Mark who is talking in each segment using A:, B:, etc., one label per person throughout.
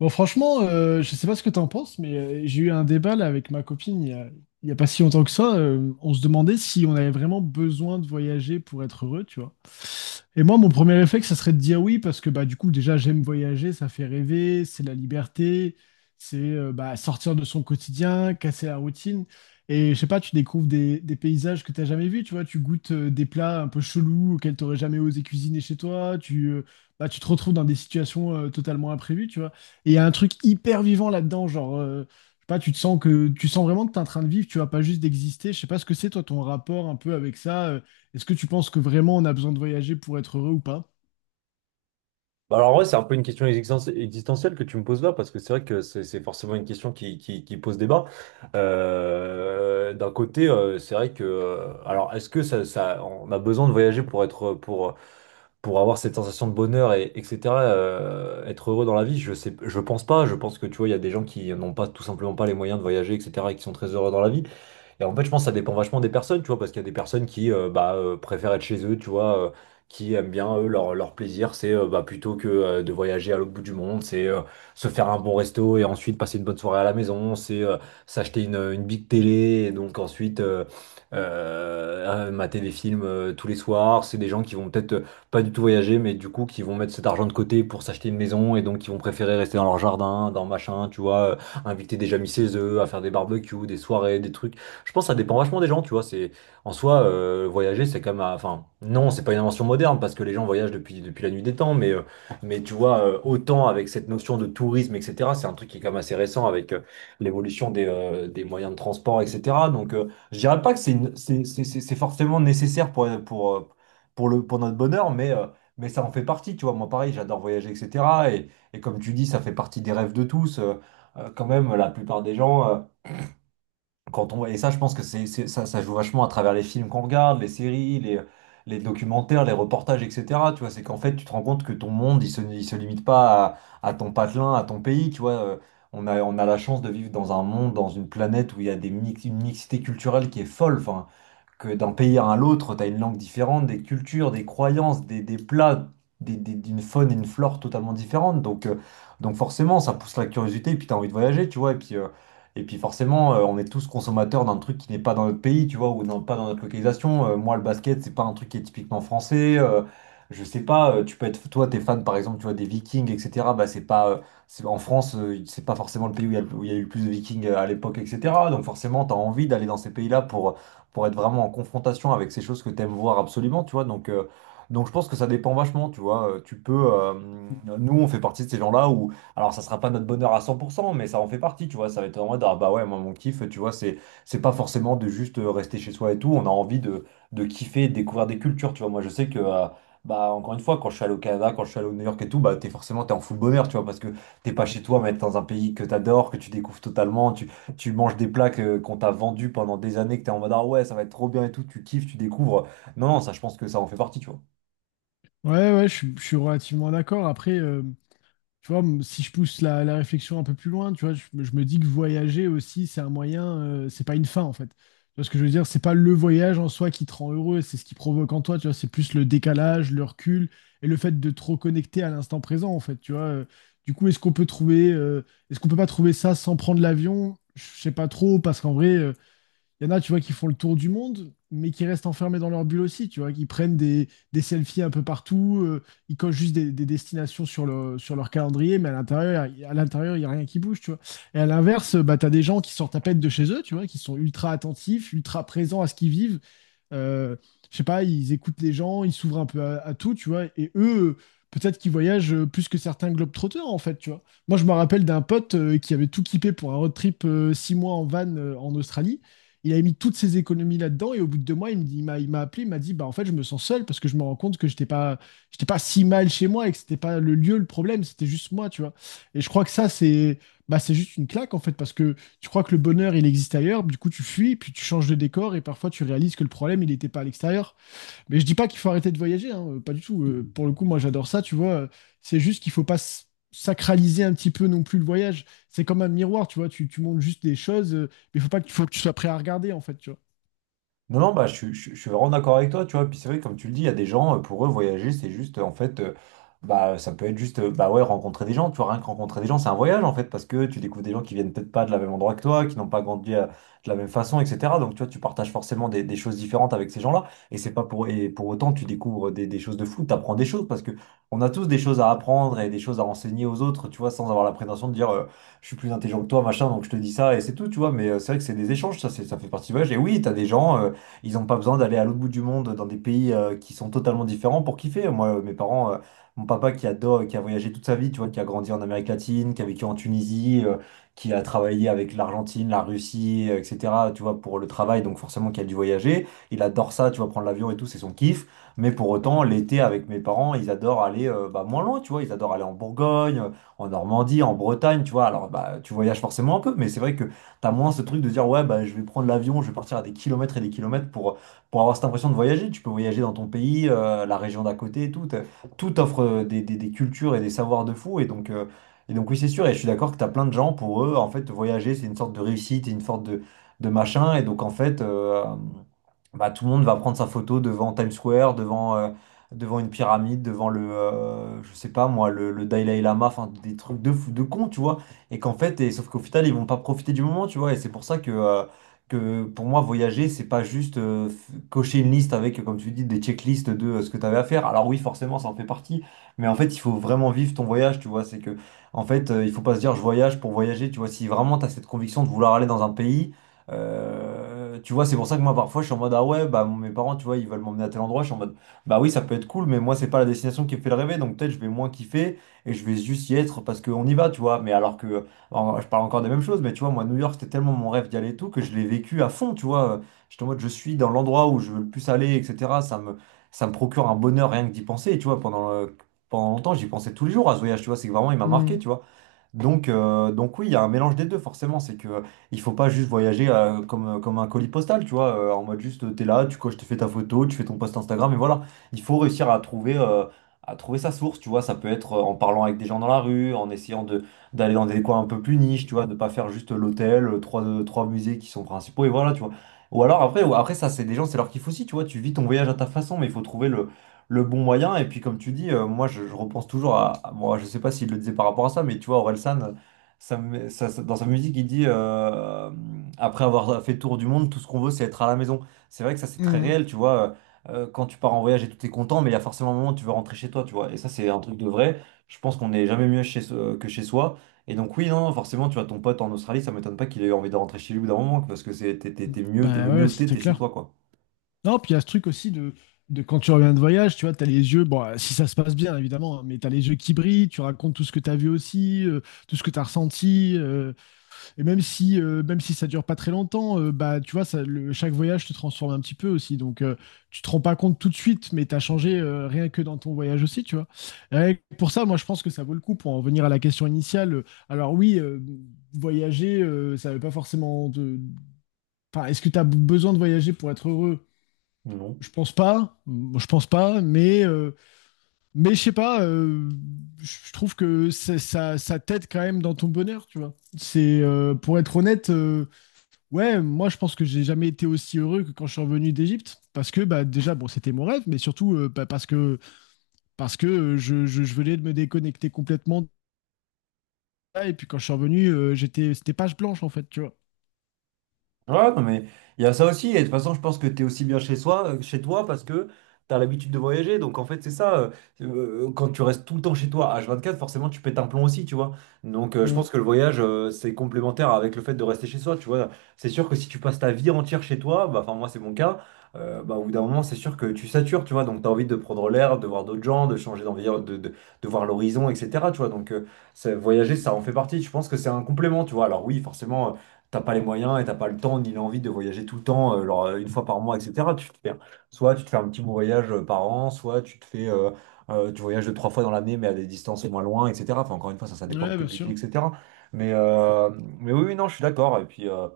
A: Bon, franchement, je sais pas ce que t'en penses, mais j'ai eu un débat là, avec ma copine il y a pas si longtemps que ça. On se demandait si on avait vraiment besoin de voyager pour être heureux, tu vois. Et moi, mon premier réflexe, ça serait de dire oui, parce que bah, du coup, déjà, j'aime voyager, ça fait rêver, c'est la liberté, c'est bah, sortir de son quotidien, casser la routine. Et je sais pas, tu découvres des paysages que tu n'as jamais vus, tu vois, tu goûtes des plats un peu chelous auxquels tu n'aurais jamais osé cuisiner chez toi, bah, tu te retrouves dans des situations totalement imprévues, tu vois. Et il y a un truc hyper vivant là-dedans, genre, je sais pas, tu sens vraiment que tu es en train de vivre, tu vois, pas juste d'exister. Je sais pas ce que c'est, toi, ton rapport un peu avec ça. Est-ce que tu penses que vraiment on a besoin de voyager pour être heureux ou pas?
B: Bah alors, en vrai, c'est un peu une question existentielle que tu me poses là, parce que c'est vrai que c'est forcément une question qui pose débat. D'un côté, c'est vrai que, alors, est-ce que ça, on a besoin de voyager pour pour avoir cette sensation de bonheur et etc. Être heureux dans la vie, je pense pas. Je pense que tu vois, il y a des gens qui n'ont pas tout simplement pas les moyens de voyager, etc. et qui sont très heureux dans la vie. Et en fait, je pense que ça dépend vachement des personnes, tu vois, parce qu'il y a des personnes qui préfèrent être chez eux, tu vois, qui aiment bien, eux, leur plaisir, c'est plutôt que de voyager à l'autre bout du monde, c'est se faire un bon resto et ensuite passer une bonne soirée à la maison, c'est s'acheter une big télé et donc ensuite mater des films tous les soirs. C'est des gens qui vont peut-être pas du tout voyager, mais du coup, qui vont mettre cet argent de côté pour s'acheter une maison et donc qui vont préférer rester dans leur jardin, dans machin, tu vois, inviter des amis chez eux, à faire des barbecues, des soirées, des trucs. Je pense que ça dépend vachement des gens, tu vois. C'est en soi Voyager, c'est comme, enfin non, c'est pas une invention moderne parce que les gens voyagent depuis la nuit des temps, mais tu vois, autant avec cette notion de tourisme, etc. C'est un truc qui est quand même assez récent avec l'évolution des moyens de transport, etc. Donc je dirais pas que c'est une- c'est forcément nécessaire pour le pour notre bonheur, mais ça en fait partie, tu vois. Moi pareil, j'adore voyager, etc. Et comme tu dis, ça fait partie des rêves de tous. Quand même, la plupart des gens. Quand on... Et ça, je pense que ça joue vachement à travers les films qu'on regarde, les séries, les documentaires, les reportages, etc. Tu vois, c'est qu'en fait, tu te rends compte que ton monde, il se limite pas à ton patelin, à ton pays. Tu vois. On a, on a la chance de vivre dans un monde, dans une planète où il y a une mixité culturelle qui est folle. Enfin, que d'un pays à l'autre, tu as une langue différente, des cultures, des croyances, des plats, d'une faune et une flore totalement différentes. Donc forcément, ça pousse la curiosité et puis tu as envie de voyager, tu vois. Et puis forcément, on est tous consommateurs d'un truc qui n'est pas dans notre pays, tu vois, pas dans notre localisation. Moi, le basket, c'est pas un truc qui est typiquement français. Je sais pas, Tu peux être, toi, t'es fan, par exemple, tu vois, des Vikings, etc. C'est, en France, c'est pas forcément le pays où il y a, où il y a eu le plus de Vikings à l'époque, etc. Donc forcément, tu as envie d'aller dans ces pays-là pour être vraiment en confrontation avec ces choses que tu aimes voir absolument, tu vois. Donc je pense que ça dépend vachement, tu vois. Tu peux, nous, on fait partie de ces gens-là où, alors ça sera pas notre bonheur à 100%, mais ça en fait partie, tu vois. Ça va être en mode, ah bah ouais, moi, mon kiff, tu vois, c'est pas forcément de juste rester chez soi et tout. On a envie de kiffer, de découvrir des cultures, tu vois. Moi, je sais que. Bah, encore une fois, quand je suis allé au Canada, quand je suis allé au New York et tout, bah, t'es en full bonheur, tu vois, parce que t'es pas chez toi, mais t'es dans un pays que t'adores, que tu découvres totalement, tu manges des plats qu'on t'a vendus pendant des années, que t'es en mode, ah ouais, ça va être trop bien et tout, tu kiffes, tu découvres. Non, non, ça, je pense que ça en fait partie, tu vois.
A: Ouais, ouais, je suis relativement d'accord. Après, tu vois, si je pousse la réflexion un peu plus loin, tu vois, je me dis que voyager aussi, c'est un moyen, c'est pas une fin en fait. Tu vois ce que je veux dire? C'est pas le voyage en soi qui te rend heureux, c'est ce qui provoque en toi, tu vois, c'est plus le décalage, le recul et le fait de te reconnecter à l'instant présent en fait, tu vois. Du coup, est-ce qu'on peut pas trouver ça sans prendre l'avion? Je sais pas trop, parce qu'en vrai, il y en a, tu vois, qui font le tour du monde, mais qui restent enfermés dans leur bulle aussi, tu vois, qui prennent des selfies un peu partout, ils cochent juste des destinations sur leur calendrier, mais à l'intérieur, à l'intérieur, il n'y a rien qui bouge, tu vois. Et à l'inverse, bah, tu as des gens qui sortent à peine de chez eux, tu vois, qui sont ultra attentifs, ultra présents à ce qu'ils vivent, euh, je sais pas, ils écoutent les gens, ils s'ouvrent un peu à tout, tu vois, et eux, peut-être qu'ils voyagent plus que certains globetrotters, en fait, tu vois. Moi, je me rappelle d'un pote qui avait tout kippé pour un road trip 6 mois en van en Australie. Il avait mis toutes ses économies là-dedans, et au bout de 2 mois, il me dit- il m'a appelé, il m'a dit, bah, en fait, je me sens seul parce que je me rends compte que j'étais pas si mal chez moi et que c'était pas le lieu le problème, c'était juste moi, tu vois. Et je crois que ça, bah, c'est juste une claque, en fait, parce que tu crois que le bonheur, il existe ailleurs, du coup tu fuis, puis tu changes de décor, et parfois tu réalises que le problème, il n'était pas à l'extérieur. Mais je dis pas qu'il faut arrêter de voyager, hein, pas du tout. Pour le coup, moi j'adore ça, tu vois. C'est juste qu'il faut pas sacraliser un petit peu non plus le voyage. C'est comme un miroir, tu vois, tu montres juste des choses, mais faut pas que, faut que tu sois prêt à regarder, en fait, tu vois.
B: Non, non, bah, je suis vraiment d'accord avec toi, tu vois. Puis c'est vrai, comme tu le dis, il y a des gens, pour eux, voyager, c'est juste, ça peut être juste, bah ouais, rencontrer des gens, tu vois, rien que rencontrer des gens, c'est un voyage, en fait, parce que tu découvres des gens qui viennent peut-être pas de la même endroit que toi, qui n'ont pas grandi de la même façon, etc. Donc, tu vois, tu partages forcément des choses différentes avec ces gens-là, et pour autant, tu découvres des choses de fou, tu apprends des choses, parce que on a tous des choses à apprendre et des choses à enseigner aux autres, tu vois, sans avoir la prétention de dire, je suis plus intelligent que toi, machin, donc je te dis ça, et c'est tout, tu vois. Mais c'est vrai que c'est des échanges, ça, ça fait partie du voyage. Et oui, t'as des gens. Ils n'ont pas besoin d'aller à l'autre bout du monde dans des pays qui sont totalement différents pour kiffer. Moi, mes parents, mon papa qui adore, qui a voyagé toute sa vie, tu vois, qui a grandi en Amérique latine, qui a vécu en Tunisie, qui a travaillé avec l'Argentine, la Russie, etc., tu vois, pour le travail, donc forcément qui a dû voyager. Il adore ça, tu vois, prendre l'avion et tout, c'est son kiff. Mais pour autant, l'été avec mes parents, ils adorent aller bah, moins loin, tu vois, ils adorent aller en Bourgogne, en Normandie, en Bretagne, tu vois. Alors, bah, tu voyages forcément un peu, mais c'est vrai que t'as moins ce truc de dire, ouais, bah, je vais prendre l'avion, je vais partir à des kilomètres et des kilomètres pour avoir cette impression de voyager. Tu peux voyager dans ton pays, la région d'à côté, et tout. Tout offre des cultures et des savoirs de fou. Et donc oui, c'est sûr. Et je suis d'accord que t'as plein de gens, pour eux, en fait, voyager, c'est une sorte de réussite, et une sorte de machin. Et donc, en fait, bah, tout le monde va prendre sa photo devant Times Square, devant, devant une pyramide, devant le, je sais pas moi, le Dalai Lama, enfin, des trucs de fou, de con, tu vois, et qu'en fait, sauf qu'au final, ils vont pas profiter du moment, tu vois. Et c'est pour ça que, pour moi, voyager, c'est pas juste cocher une liste avec, comme tu dis, des checklists de ce que tu avais à faire. Alors oui, forcément, ça en fait partie, mais en fait, il faut vraiment vivre ton voyage, tu vois. C'est que, en fait, Il faut pas se dire je voyage pour voyager, tu vois. Si vraiment tu as cette conviction de vouloir aller dans un pays, tu vois, c'est pour ça que moi, parfois, je suis en mode, ah ouais, bah mes parents, tu vois, ils veulent m'emmener à tel endroit, je suis en mode. Bah oui, ça peut être cool, mais moi, c'est pas la destination qui me fait le rêver, donc peut-être je vais moins kiffer et je vais juste y être parce qu'on y va, tu vois. Je parle encore des mêmes choses, mais tu vois, moi, New York, c'était tellement mon rêve d'y aller et tout que je l'ai vécu à fond, tu vois. J'étais en mode, je suis dans l'endroit où je veux le plus aller, etc. Ça me procure un bonheur rien que d'y penser, et tu vois. Pendant longtemps, j'y pensais tous les jours à ce voyage, tu vois. C'est que vraiment, il m'a marqué,
A: Mmh,
B: tu vois. Donc oui, il y a un mélange des deux, forcément. C'est que Il faut pas juste voyager comme un colis postal, tu vois, en mode juste t'es là, tu coches, tu fais ta photo, tu fais ton post Instagram, et voilà. Il faut réussir à trouver sa source, tu vois. Ça peut être en parlant avec des gens dans la rue, en essayant de d'aller dans des coins un peu plus niches, tu vois, de pas faire juste l'hôtel, trois, trois musées qui sont principaux, et voilà, tu vois. Ou alors après, ou après ça, c'est des gens, c'est leur kiff aussi, tu vois. Tu vis ton voyage à ta façon, mais il faut trouver le bon moyen. Et puis, comme tu dis, moi, je repense toujours Bon, je sais pas s'il le disait par rapport à ça, mais tu vois, Orelsan, ça, me- ça- ça- dans sa musique, il dit après avoir fait tour du monde, tout ce qu'on veut, c'est être à la maison. C'est vrai que ça, c'est très
A: mmh.
B: réel, tu vois. Quand tu pars en voyage et tout, t'es content, mais il y a forcément un moment où tu veux rentrer chez toi, tu vois. Et ça, c'est un truc de vrai. Je pense qu'on n'est jamais mieux que chez soi. Et donc, oui, non, forcément, tu vois, ton pote en Australie, ça m'étonne pas qu'il ait eu envie de rentrer chez lui au bout d'un moment, parce que t'es mieux, t'es le
A: Ben
B: mieux
A: ouais,
B: où t'es,
A: c'est
B: t'es chez
A: clair.
B: toi, quoi.
A: Non, puis il y a ce truc aussi de, quand tu reviens de voyage, tu vois, t'as les yeux, bon, si ça se passe bien évidemment, hein, mais t'as les yeux qui brillent, tu racontes tout ce que t'as vu aussi, tout ce que t'as ressenti. Et même si ça dure pas très longtemps, bah, tu vois, chaque voyage te transforme un petit peu aussi. Donc, tu te rends pas compte tout de suite, mais tu as changé rien que dans ton voyage aussi, tu vois. Et pour ça, moi, je pense que ça vaut le coup pour en revenir à la question initiale. Alors, oui, voyager, ça veut pas forcément de. Enfin, est-ce que tu as besoin de voyager pour être heureux?
B: Non.
A: Je pense pas. Moi, je pense pas, mais je sais pas, je trouve que ça t'aide quand même dans ton bonheur, tu vois. Pour être honnête, ouais, moi je pense que j'ai jamais été aussi heureux que quand je suis revenu d'Égypte, parce que bah déjà bon c'était mon rêve, mais surtout bah, parce que je venais de me déconnecter complètement de ça, et puis quand je suis revenu j'étais c'était page blanche en fait, tu vois.
B: Ouais, non, mais il y a ça aussi. Et de toute façon, je pense que tu es aussi bien chez soi, chez toi parce que tu as l'habitude de voyager. Donc, en fait, c'est ça. Quand tu restes tout le temps chez toi, H24, forcément, tu pètes un plomb aussi, tu vois. Donc, je
A: Mm.
B: pense que le voyage, c'est complémentaire avec le fait de rester chez soi, tu vois. C'est sûr que si tu passes ta vie entière chez toi, bah, enfin, moi, c'est mon cas, bah, au bout d'un moment, c'est sûr que tu satures, tu vois. Donc, tu as envie de prendre l'air, de voir d'autres gens, de changer d'environnement, de voir l'horizon, etc., tu vois. Donc, ça- voyager, ça en fait partie. Je pense que c'est un complément, tu vois. Alors, oui, forcément t'as pas les moyens et t'as pas le temps ni l'envie de voyager tout le temps, genre, une fois par mois, etc. Tu te fais, soit tu te fais un petit voyage par an, soit tu te fais, tu voyages deux, trois fois dans l'année, mais à des distances moins loin, etc. Enfin, encore une fois, ça dépend de
A: Ouais,
B: tes
A: bien
B: budgets,
A: sûr.
B: etc. Mais, euh, mais oui, oui, non, je suis d'accord. Et puis,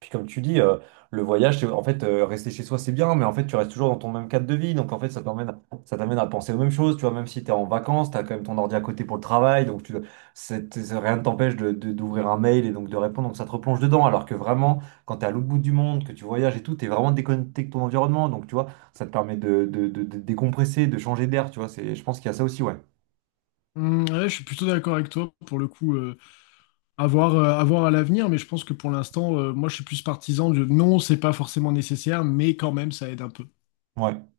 B: puis comme tu dis, le voyage, c'est- en fait, rester chez soi, c'est bien, mais en fait, tu restes toujours dans ton même cadre de vie. Donc, en fait, ça t'emmène, ça t'amène à penser aux mêmes choses. Tu vois, même si tu es en vacances, tu as quand même ton ordi à côté pour le travail. Donc, tu, rien ne t'empêche d'ouvrir un mail et donc de répondre. Donc, ça te replonge dedans. Alors que vraiment, quand tu es à l'autre bout du monde, que tu voyages et tout, tu es vraiment déconnecté de ton environnement. Donc, tu vois, ça te permet de décompresser, de changer d'air. Tu vois, c'est, je pense qu'il y a ça aussi, ouais.
A: Mm, ouais, je suis plutôt d'accord avec toi pour le coup. À voir à l'avenir, mais je pense que pour l'instant, moi je suis plus partisan de non, c'est pas forcément nécessaire, mais quand même ça aide un peu.
B: Ouais.